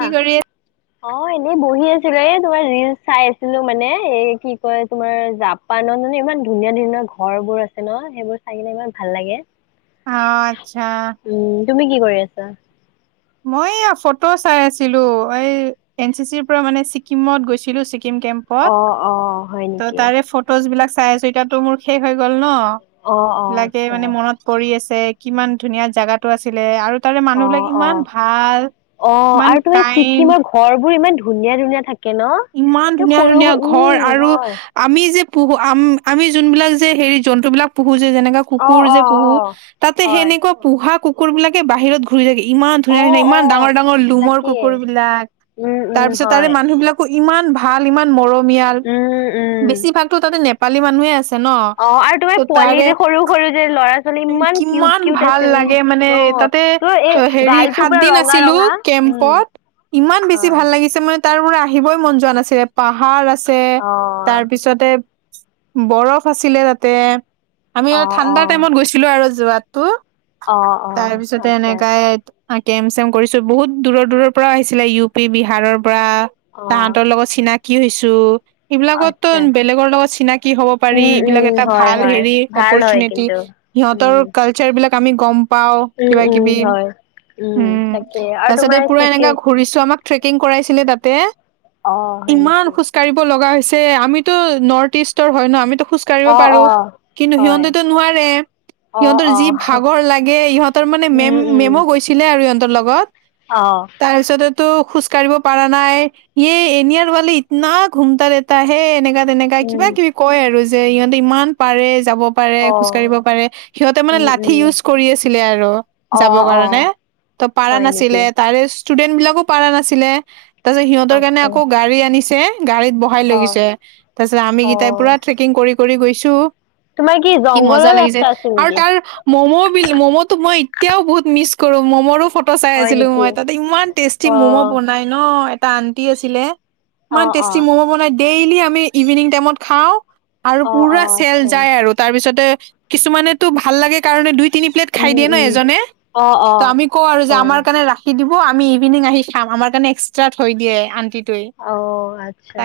কি আহ। কৰি অঁ, এনেই বহি আছিলোঁ এ তোমাৰ ৰিলচ চাই আছিলোঁ মানে এ কি কয় তোমাৰ জা পানৰ মানে ইমান ধুনীয়া ধুনীয়া ঘৰ বোৰ আছে ন, সেইবোৰ চাই কিনে ইমান ভাল লাগে। অঁ, আচ্ছা। উম, তুমি কি কৰি আছা? মই এয়া ফটো চাই আছিলো, এই এন চি চিৰ পৰা মানে ছিকিমত গৈছিলোঁ, ছিকিম কেম্পত অ অ হয় ত, ত' নেকি তাৰে ফটোজ বিলাক চাই আছো এতিয়াটো মোৰ শেষ হৈ গ'ল ন'। অ অ লাগে আচ্ছা মানে মনত পৰি আছে কিমান ধুনীয়া জাগাটো আছিলে আৰু তাৰে মানুহবিলাক ইমান ভাল অঁ, ইমান আৰু তুমি কাইণ্ড ছিকিমৰ ঘৰ বোৰ ইমান ধুনীয়া ধুনীয়া থা ইমান ধুনীয়া ধুনীয়া ঘৰ আৰু হয় আমি যে পুহো আম আমি যোনবিলাক যে হেৰি জন্তু বিলাক পুহো যে যেনেকা অ কুকুৰ অ যে অ পুহু তাতে হয় সেনেকুৱা পোহা কুকুৰ বিলাকে বাহিৰত ঘুৰি থাকে ইমান অ ধুনীয়া ধুনীয়া অ ইমান ডাঙৰ ডাঙৰ লুমৰ তাকে কুকুৰ বিলাক উম তাৰ উম পিছত তাৰে হয় মানুহ বিলাক ইমান ভাল ইমান মৰমীয়াল উম উম বেছি ভাগতো তাতে নেপালী মানুহে আছে। ন? অ আৰু তোমাৰ ত' পোৱালি তাৰে, যে সৰু সৰু যে ল'ৰা ছোৱালী ইমান কিউট কিমান কিউট ভাল আছিল লাগে মানে অ তাত তে তোৰ এই হেৰি গালটো সাত পুৰা দিন ৰঙা আছিলো ৰঙা উম কেম্পত, ইমান বেছি হয় ভাল লাগিছে মানে তাৰ পৰা আহিবই মন যোৱা নাছিলে, পাহাৰ আছে অ তাৰ পিছতে বৰফ আছিলে তাতে, আমি অ আৰু অ ঠাণ্ডা টাইমত গৈছিলো আৰু যোৱাতো। অ অ তাৰ পিছতে আচ্ছা এনেকায়ে আ, কেম্প-চেম্প কৰিছোঁ, বহুত দূৰৰ- দূৰৰ পৰাও আহিছিলে ইউ পি, বিহাৰৰ পৰা। অ তাহঁতৰ লগত চিনাকি হৈছোঁ। এইবিলাকতো আচ্ছা বেলেগৰ লগত চিনাকি হ'ব পাৰি, উম উম এইবিলাক এটা হয় ভাল হয় হেৰি ভাল হয় অপৰচুনেটি। কিন্তু সিহঁতৰ উম কালচাৰ বিলাক আমি গম পাও উম কিবা -কিবি, উম হয় উম তাকে আৰু তাৰছতে তোমাৰ পুৰা এনেকা ছিকিম ঘূৰিছো আমাক ট্ৰেকিং কৰাইছিলে তাতে। অ হয় ইমান নেকি খোজ কাঢ়িব লগা হৈছে, আমিতো নৰ্থ ইষ্টৰ হয় ন, আমিতো খোজ কাঢ়িব অ অ পাৰো কিন্তু হয় সিহঁতেতো নোৱাৰে অ সিহঁতৰ অ যি ভাগৰ লাগে ইহঁতৰ মানে মেম উম উম মেমো গৈছিলে আৰু ইহঁতৰ লগত। অ'। তাৰ পিছতেটো খোজ কাঢ়িব পাৰা নাই য়ে এনইয়াৰৱালে ইতনা ঘুমটা ৰেহটা হে এনেকা -তেনেকা উম কিবা -কিবি কয় আৰু যে ইহঁতি ইমান পাৰে যাব পাৰে, অ খোজকাঢ়িব পাৰে, সিহঁতে মানে উম লাঠি উম ইউজ কৰি আছিলে আৰু যাব অ', কাৰণে। অ', ত পাৰা হয় নেকি? নাছিলে তাৰে ষ্টুডেন্ট বিলাকো পাৰা নাছিলে, তাৰ পাছত সিহঁতৰ কাৰণে আচ্ছা আকৌ গাড়ী আনিছে, গাড়ীত বহাই লৈ অ', গৈছে। তাৰ পিছত আমি কেইটাই পুৰা অ'। ট্ৰেকিং কৰি কৰি গৈছো। তোমাৰ কি মজা জংঘলৰ লাগিছে, ৰাস্তা আছিল আৰু নেকি? তাৰ মম' বিল ম'ম' তো মই এতিয়াও বহুত মিছ কৰো ম'মৰো ফট ট' চাই হয় আছিলো নেকি? মই, তাতে ইমান টেষ্টি ম'ম' অ', বনাই ন, এটা আন্টি আছিলে ইমান অ', টেষ্টি অ'। ম'ম বনাই, ডেইলি আমি ইভিনিং টাইমত খাওঁ। আৰু অ', পুৰা অ', চেল আচ্ছা যায় আৰু তাৰপিছতে কিছুমানেতো ভাল লাগে কাৰণে দুই তিনি প্লেট খাই উম, দিয়ে ন উম, এজনে, অ', ত অ'। আমি কওঁ আৰু যে হয় আমাৰ কাৰণে ৰাখ খি দিব, আমি ইভিনিং আহি খাম। আমাৰ কাৰণে এক্সট্ৰা থৈ দিয়ে আণ্টি অ', আচ্ছা।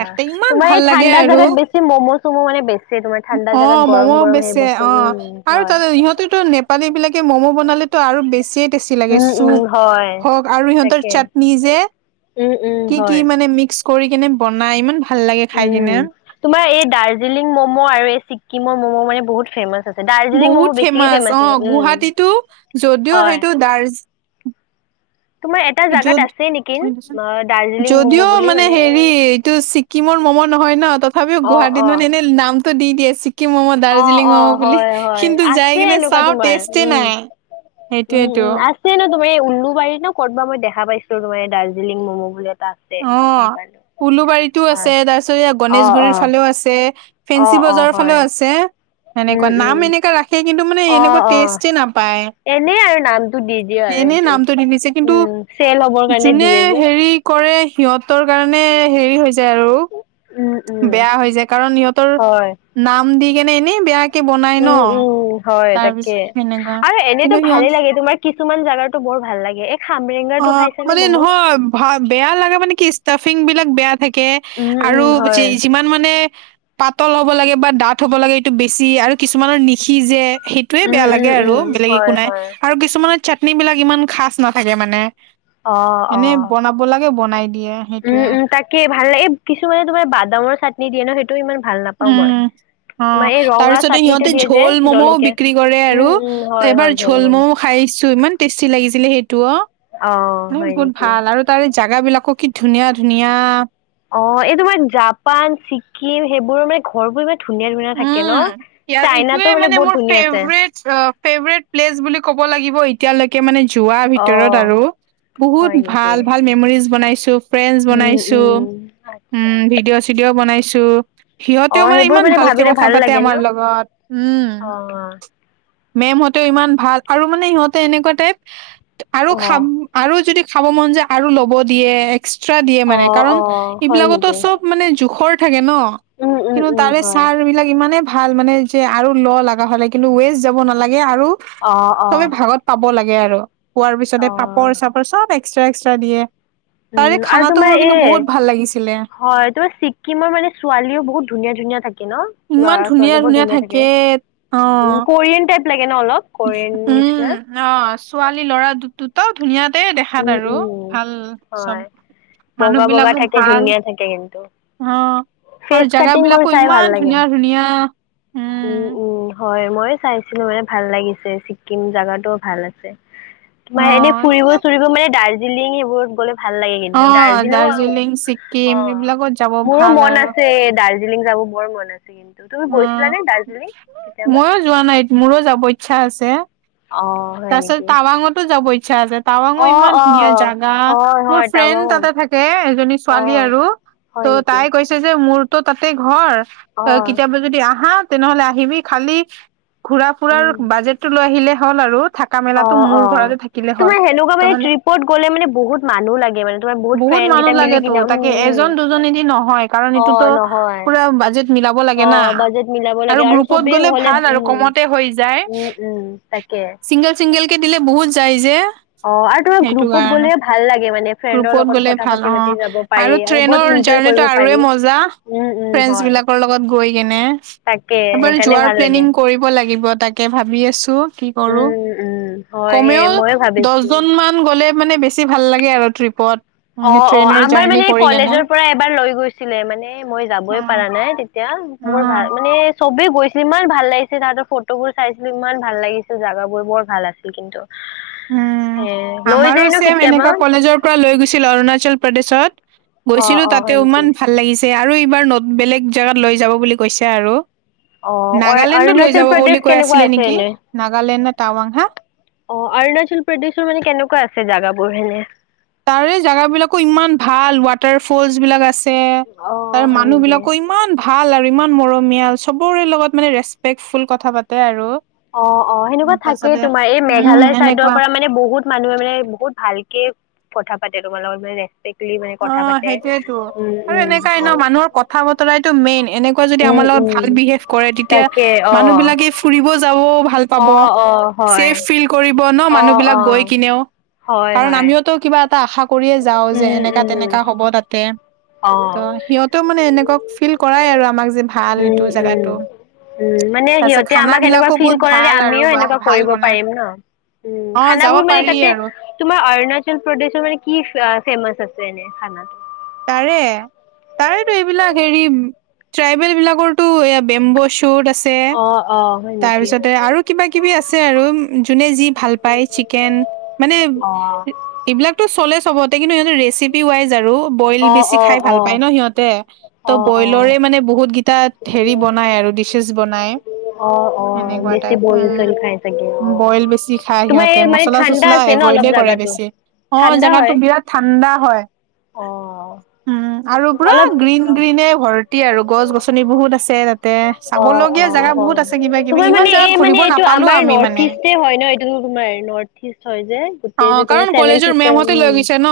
তোমাৰ ভাল এই লাগে ঠাণ্ডা আৰু জাগাত বেছি ম'ম' চমো মানে বেছি তোমাৰ ঠাণ্ডা জাগাত অ' ম'ম গৰম গৰম সেই বেচে বস্তু অ, উম। আৰু হয় তাত ইহঁতেতো নে পালী বিলাকে ম'ম' বনালেটো আৰু বেছিয়ে টেষ্টি লাগে উম, উম, চুপ হয় হওঁক, আৰু সিহঁতৰ তাকে চাটনি যে উম, উম। কি কি হয়। মানে মিক্স কৰি কিনে বনাই ইমান ভাল লাগে খাই উম কিনে। তোমাৰ এই দাৰ্জিলিং ম'ম' আৰু এই ছিক্কিমৰ ম'ম' মানে বহুত ফেমাচ আছে। দাৰ্জিলিং বহুত ম'মো বেছিয়ে অ', ফেমাচ আছে উম, গুৱাহাটীতো যদিও হয়। সেইটো দাৰ্জ তোমাৰ এটা জাগাত যদ আছে নেকি [unintelligible] দেচোন অ' দাৰ্জিলিং ম'ম' যদিও বুলি মানে এই হেৰি এইটো চি চিকিমৰ ম'ম নহয় ন, তথাপিও অ গুৱাহাটীত অ মানে এনে নামটো দি দিয়ে চি কিম ম'ম', অ দাৰ্জিলিং অ ম'ম' বুলি হয় হয় কিন্তু যাই আছে কিনে এনেকুৱা চাওঁ তোমাৰ টেষ্টে নাই। সেইটোয়েতো। এনে ন তুমি এই উলুবাৰী ন ক'তবা মই দেখা পাইছো তোমাৰ দাৰ্জিলিং ম'ম বুলি এটা আছে অ, দোকান উলুবাৰীতো হয় আছে তাৰপিছত এয়া অ অ গণেশগুৰিৰ ফালেও আছে। অ ফেঞ্চি অ বজাৰৰ হয় ফালেও আছে। উম সেনেকুৱা উম নাম এনেকা ৰাখ খে কিন্তু মানে এনেকুৱা টেষ্টে নাপায়। এনে আৰু নামটো দি দিয়ে আৰু এনেই সেইটো নামটো দি দিছে কিন্তু উম, চেল হ'বৰ কাৰণে যোনে দিয়ে যে। হেৰি কৰে সিহঁতৰ কাৰণে হেৰি হৈ যায় আৰু। উম। উম। বেয়া হৈ যায় কাৰণ সিহঁতৰ হয়, নাম দি কেনে এনেই বেয়া উম, উম, হয় তাকে সেনেকুৱা আৰু এনেতো কিন্তু সিহঁত ভালেই লাগে তোমাৰ কিছুমান জাগাৰতো বৰ ভাল লাগে। খামৰেংগাটো অ', খাইছানে মানে ম'ম'? নহয়। হয়, বেয়া লাগা মানে কি ষ্টাফিং বিলাক বেয়া থাকে উম, উম, আৰু হয়। যি-যিমান মানে পাতল হ'ব লাগে বা দাঠ হ'ব লাগে এইটো বেছি আৰু কিছুমানৰ নিশিজে সেই এটোয়ে উম, বেয়া লাগে উম, আৰু উম, বেলেগ একো হয়, নাই হয়, আৰু কিছুমানৰ চাটনি বিলাক ইমান খাচ নাথাকে মানে। অ', এনেই অ'। বনাব লাগে বনাই দিয়ে। উম সেইটোয়ে। উম, তাকে ভাল লাগে এই কিছুমানে তোমাৰ বাদামৰ চাটনি দিয়ে ন সেইটোও ইমান ভাল নাপাওঁ উম, মই। তোমাৰ এই অ' তাৰ ৰঙা পিছতে চাটনিটো সিহঁতে দিয়ে যে ঝোল ম'মও জলকীয়া। বিক্ৰী কৰে আৰু উম, উম, হয়, হয়, এবাৰ জল ঝোল ম'ম' খাইছোঁ‌ ইমান টেষ্টি লাগিছিলে সেইটোও। অ', হয় নেকি? ভাল আৰু তাৰে জাগাবিলাকো কি ধুনীয়া ধুনীয়া। অ', এই তোমাৰ জাপান ছিক্কিম সেইবোৰ মানে ঘৰবোৰ ইমান ধুনীয়া ধুনীয়া থাকে উম, ন, চাইনাতো মানে বহুত ধুনীয়া আছে। অ', ফেভৰেট প্লেচ বুলি ক'ব লাগিব এ এতিয়ালৈকে মানে যোৱা অ ভিতৰত আৰু বহুত হয় নেকি ভাল ভাল মেমৰিজ বনাইছোঁ‌। ফ্ৰেন্দছ উম বনাইছোঁ‌, উম উম আচ্ছা ভিডিঅ' চিডিঅ' বনাইছোঁ‌। অ সিহঁতেও মানে সেইবোৰ ইমান ভাল ভাবিলে ভাল লাগে ন? অ'। মেম হঁতেও ইমান ভাল, আৰু মানে ইহঁতে এনেকুৱা টাইপ আৰু অ খাম আৰু যদি খাব মন যায় আৰু ল'ব দিয়ে এক্সট্ৰা দিয়ে অ মানে কাৰণ অ হয় এইবিলাকতো নেকি চব মানে জোখৰ থাকে ন উম উম কিন্তু উম তাৰে হয় ছাৰবিলাক ইমানে ভাল মানে যে আৰু ল লগা হ'লে কিন্তু ৱেষ্ট যাব নালাগে আৰু অ অ চবে ভাগত পাব লাগে আৰু। পোৱাৰ পিছতে অ পাপৰ-চাপৰ চব এক্সট্ৰা এক্সট্ৰা দিয়ে। তাৰে উম আৰু খানাটো তোমাৰ মোৰ এ কিন্তু বহুত ভাল লাগিছিলে হয় তোমাৰ চি কিমৰ মানে ছোৱালীও বহুত ধুনীয়া ধুনীয়া থাকে ন? ল'ৰা-ছোৱালী বৰ ধুনীয়া থাকে, অ উম, কোৰিয়ান টাইপ লাগে ন অলপ? কোৰিয়ান উম, নিচিনা অ', ছোৱালী ল'ৰা দু দুটাও ধুনীয়াতে উম দেখাত আৰু উম ভাল হয় চব মানুহবিলাকো ভাল। তে কিন্তু। অ', আৰু ফেচ কাটিং বোৰ জাগাবিলাকো ইমান ধুনীয়া ধুনীয়া, উম। উম-উম। হয়, মই চাইছিলোঁ‌ মানে ভাল লাগিছে ছিক্কিম জাগাটো ভাল আছে। অ তোমাৰ এনেই ফুৰিব এইবিলাক চুৰিব মানে দাৰ্জিলিং এইবোৰত গ'লে ভাল লাগে কিন্তু অ', দাৰ্জিলিং, ছিকিম অ', এইবিলাকত যাব মোৰো ভাল মন আৰু আছে এ দাৰ জিলিং যাব বৰ মন আছে কিন্তু তুমি গৈ অ', ময়ো যোৱা নাই, মোৰো যাব ইচ্ছা আছে। অ হয় তাৰপিছত নেকি টাৱাংতো যাব ইচ্ছা আছে। টাৱাঙো অ ইমান অ ধুনীয়া জাগা, হয় মোৰ হয় ফ্ৰেণ্ড টাৱাং তাতে থাকে এজনী অ ছোৱালী আৰু। ত' হয় নেকি তাই কৈছে যে মোৰতো তাতে ঘৰ অ অ', কেতিয়াবা যদি আহা, তেনেহলে আহিবি খালি ঘুৰা-ফুুৰাৰ উম বাজেটটো লৈ আহিলে হ'ল আৰু, থাকা অ', মেলাত অ', তোমাৰ সেনেকুৱা মানে ট্ৰিপত গ'লে মানে বহুত মানুহ লাগে, মানে তোমাৰ বহুত ফ্ৰেণ্ড কেইটা মিলি টো কিনা উম, তাকে, এজন উম। দুজনেদি নহয়, কাৰণ এইটোতো অ', নহয়। পুৰা বাজেট মিলাব লা গে না, অ', বাজেট মিলাব আৰু লাগে গ্ৰুপত চবেই গ'লে হ'লে ভাল আৰু উম, কমতে হৈ যায়, উম, উম, তাকে। চিংগাল চিংগাল কে দিলে বহুত যায় যে। অ', আৰু তোমাৰ সেইটো গ্ৰুপত কাৰণে, গ'লে ভাল লাগে মানে ফ্ৰেণ্ডৰ গ্ৰুপত লগত গ'লে কথা ভাল পাতি অ', পাতি যাব পাৰি আৰু বহুত ট্ৰেইনৰ ইনজয় জাৰ্ণিটো কৰিব আৰুৱে পাৰি। মজা, উম, উম, হয়। ফ্ৰেণ্ডছবিলাকৰ লগত গৈ কিনে, তাকে এবাৰ সেইকাৰণে যোৱাৰ ভাল প্লেনিং লাগে। কৰিব লাগিব তাকে ভাবি আছোঁ, কি কৰোঁ, উম, উম, হয়, সেই কমেও ময়ো ভাবিছোঁ। দছজন মান গলে মানে বেছি ভাল লাগে আৰু ট্ৰিপত। উম অ', অ', ট্ৰেইনৰ আমাৰ জাৰ্ণি মানে কৰি কেনে কলেজৰ পৰা এবাৰ লৈ গৈছিলে, মানে মই যাবই পাৰা অ নাই তেতিয়া। আ বৰ অ ভাল মানে চবেই গৈছিল, ইমান ভাল লাগিছিল তাহাঁতৰ ফটোবোৰ চাইছিলোঁ ইমান ভাল লাগিছিল জাগাবোৰ, বৰ ভাল আছিল কিন্তু। উম, এ লৈ আমাৰো যায় ন ছেম কেতিয়াবা এনেকা কলেজৰ পৰা লৈ গৈছিল অৰুণাচল প্ৰদেশত। অ', গৈছিলোঁ অ', হয় তাতেও নেকি ইমান ভাল লাগিছ ছে, আৰু এইবাৰ ন' বেলেগ জেগাত লৈ যাব বুলি কৈছে আৰু। অ', নাগালেণ্ডত লৈ অৰুণাচল যাব প্ৰদেশ বুলি কৈ কেনেকুৱা আছিলে আছে নেকি, এনে নাগালেণ্ড নে টাৱাং, হা? অ', অৰুণাচল প্ৰদেশৰ মানে কেনেকুৱা আছে জাগাবোৰ এনে? তাৰে জাগাবিলাকো ইমান ভাল, ৱাটাৰ ফলছবিলাক আছ আছে, অ', তাৰ হয় নেকি মানুহবিলাকো ইমান ভাল আৰু ইমান মৰমীয়াল, চবৰে লগত মানে ৰেচপেক্টফুল কথা পাতে আৰু। অ', অ', সেনেকুৱা উম, থাকেই তাৰপিছতে তোমাৰ এই উম, মেঘালয় চাইডৰ এনেকুৱা পৰা মানে বহুত মানুহে মানে বহুত ভালকে কথা পাতে তোমাৰ লগত, মানে ৰিপেক্টলী মানে অ কথা পাতে, সেইটোয়েতো উম, আৰু উম, এনেকাই ন হয়। মানুহৰ কথা বতৰাইতো মেইন, এনেকুৱা যদি উম আমাৰ লগত ভাল উম বিহেভ কৰে, তেতিয়া তাকে অ মানুহবিলাকে ফুৰিব যাব ভাল পাব, অ অ হয় চেফ ফিল কৰিব ন' অ মানুহবিলাক অ গৈ কিনেও, হয় কাৰণ হয় আমিওতো কিবা এটা আশা কৰিয়ে যাওঁ, যে উম এনে উম হ'ব তাতে। অ ত' সিহঁতেও মানে এনেকুৱা ফিল কৰাই আৰু আমাক যে ভাল উম এইটো উম জাগাটো। উম, মানে সিহঁতে আমাক এনেকুৱা ফিল্ড বহুত কৰে, ভাল আৰু আমিও বাহ এনেকুৱা ভাল কৰিব বনাই পাৰিম ন'। উম, অ যাব খানাবোৰ মানে পাৰি তাতে আৰু তোমাৰ অৰুণাচল প্ৰদেশৰ মানে কি ফেমাচ আছে এনে খানা? তাৰে। তাৰেটো এইবিলাক হেৰি ট্ৰাইবেল বিলাকৰটো এই বেম্ব শ্বুট আ ছে, অ', অ', হয় নেকি? তাৰপিছতে আৰু কিবা-কিবি আছে আৰু, যোনে যি ভাল পায়, চিকেন, মানে অ', এইবিলাকতো চলে চবতে, কিন্তু সিহঁতে ৰেচিপি ৱাইজ আৰু। বইল অ', বেছি খাই অ', ভাল পাই অ'। ন' সিহঁতে, ত' অ', অ', বইলৰে মানে বহুত গি তাত হেৰি বনাই আৰু ডিছেছ বনাই। অ', অ', সেনেকুৱা বেছি টাইপ, বইল উম, চইল খাই চাগে অ'। বইল বেছি খাই তোমাৰ সিহঁতে, এই মানে ঠাণ্ডা মচলা-চচলা লা আছে ন অলপ এভইডে কৰে জাগাটো? বেছি, অ', ঠাণ্ডা জেগাতো হয় বিৰাট ঠাণ্ডা হয়। অ'। উম, আৰু পুৰা অলপ গ্ৰীণ-গ্ৰীনে ভৰ টি আৰু, গছ-গছনি বহুত আছে তাতে, অ', চাবলগীয়া অ', জেগা বহুত হয়। আছে, কিবা-কিবি, তোমাৰ ইমান মানে জেগাত এই মানে ঘূৰিব এইটো নাপালোঁ আমাৰ আমি। নৰ্থ মানে। ইষ্টে হয় ন' এইটো তোমাৰ নৰ্থ ইষ্ট হয় যে। অ, গোটেই যে তোমাৰ কাৰণ ছেভেন কলেজৰ চিষ্টাৰ মেমহতে লৈ উম, গৈছে ন।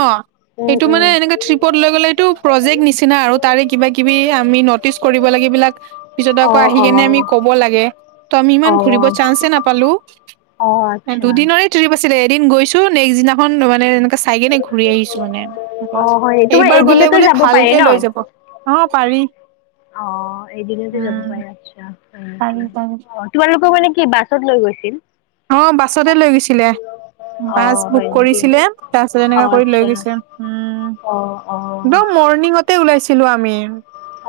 উম, সেইটো উম, মানে এনেকে ট্ৰিপত লৈ গ'লে, এইটো প্ৰজেক্ট নিচিনা আৰু, তাৰে কিবা-কিবি আমি ন'টিচ কৰিব লাগে এইবিলাক। পিছত আকৌ অ', আহি কেনে আমি অ'। ক'ব লাগে, ত' আমি ইমান ঘুৰিব অ', চান্সে নাপালোঁ। অ', আচ্ছা। দুদিনৰে ট্ৰিপ আছিলে, এদিন গৈছো, নেক্সট দিনাখন মানে এ চাই কিনে ঘূৰি আহিছো মানে, অ', হয় তোমাৰ এইবাৰ গ'লে এদিনতে বোলে যাব পাৰি ভালকে লৈ যাব। অ, পাৰি। অ, এদিনতে যাব উম, পাৰে, আচ্ছা পাৰি পাৰি। [unintelligible] তোমালোকক মানে কি বাছত লৈ গৈছিল? অ, বাছতে লৈ গৈছিলে। বাছ অঁ বুক হয় নেকি কৰিছিলে, তাৰপিছত এনেকা অঁ কৰি লৈ আচ্ছা গৈছে, উম। অঁ অঁ একদম মৰ্ণিঙতে ওলাইছিলো আমি।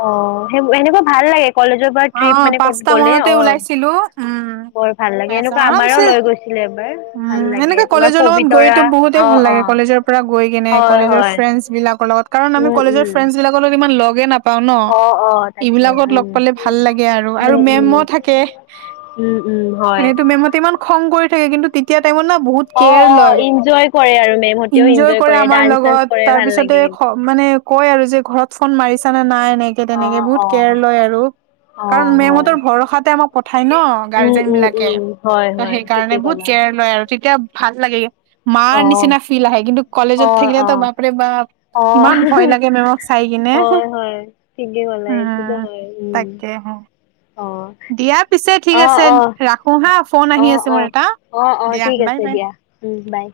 অ, সে-সেনেকুৱা ভাল লাগে, কলেজত অ, পাঁচটা মানতে ওলাইছিলোঁ। উম, বৰ ভাল লাগে এনেকুৱা আমাৰো আৰামছে লৈ গৈছিলে এবাৰ ভাল উম, লাগে এনেকা তোমাৰ কলেজৰ লগত গৈ পবিতৰা তো বহুতেই অঁ ভাল লাগে, অঁ কলেজৰ পৰা গৈ কিনে, হয় কলেজৰ হয় ফ্ৰেণ্ডচ বিলাকৰ লগত, কাৰণ আমি কলেজৰ ফ্ৰেণ্ডচ বিলাকৰ লগত ইমান লগে নাপাওঁ ন, অঁ অঁ তাকে এইবিলাকত লগ পালে ভাল লাগে আৰু। উম আৰু উম মেম' উম থাকে, উম উম হয় এনেই টো মেমহতে ইমান খং কৰি থাকে, কিন্তু তেতিয়া টাইমত না বহুত অঁ কেয়াৰ অঁ লয়। ইনজয় কৰে আৰু মেমহঁতেও এনজয় ইনজয় কৰে আমাৰ ডান্স চান্স লগত, কৰে তাৰ ভাল পিছতে লাগে কিন্তু [unintelligible] মানে কয় আৰু যে, ঘৰত ফোন মাৰিছা নে নাই? এনেকে-তেনেকে অ', বহুত কেয়াৰ অ', লয় আৰু। কাৰণ অ', হয়। মেমহতৰ ভৰসাতে আমাক পঠায় ন, উম, গাৰ্জেন উম, বিলাকে। উম, হয়, ত', হয়, ঠিকে সেইকাৰণে বহুত ক'লা। কেয়াৰ লয় আৰু, তেতিয়া ভাল লাগে। মাৰ অ', নিচিনা ফিল্ড আহে, কিন্তু কলেজত অ', থাকিলেতো অ', বাপৰে-বাপ অ', ইমান ভয় লাগে মেমক চাই কিনে। হয়, হয়, ঠিকে ক'লা এইটোতো উম, হয়, উম। তাকে। [unintelligible] অ', দিয়া পিছে, ঠিক অ', আছে, অ', ৰাখো হা, ফোন আহি অ', আছে মোৰ অ', এটা। অ', অ', দিয়া ঠিক আছে বাই-বাই। দিয়া, উম, বাই।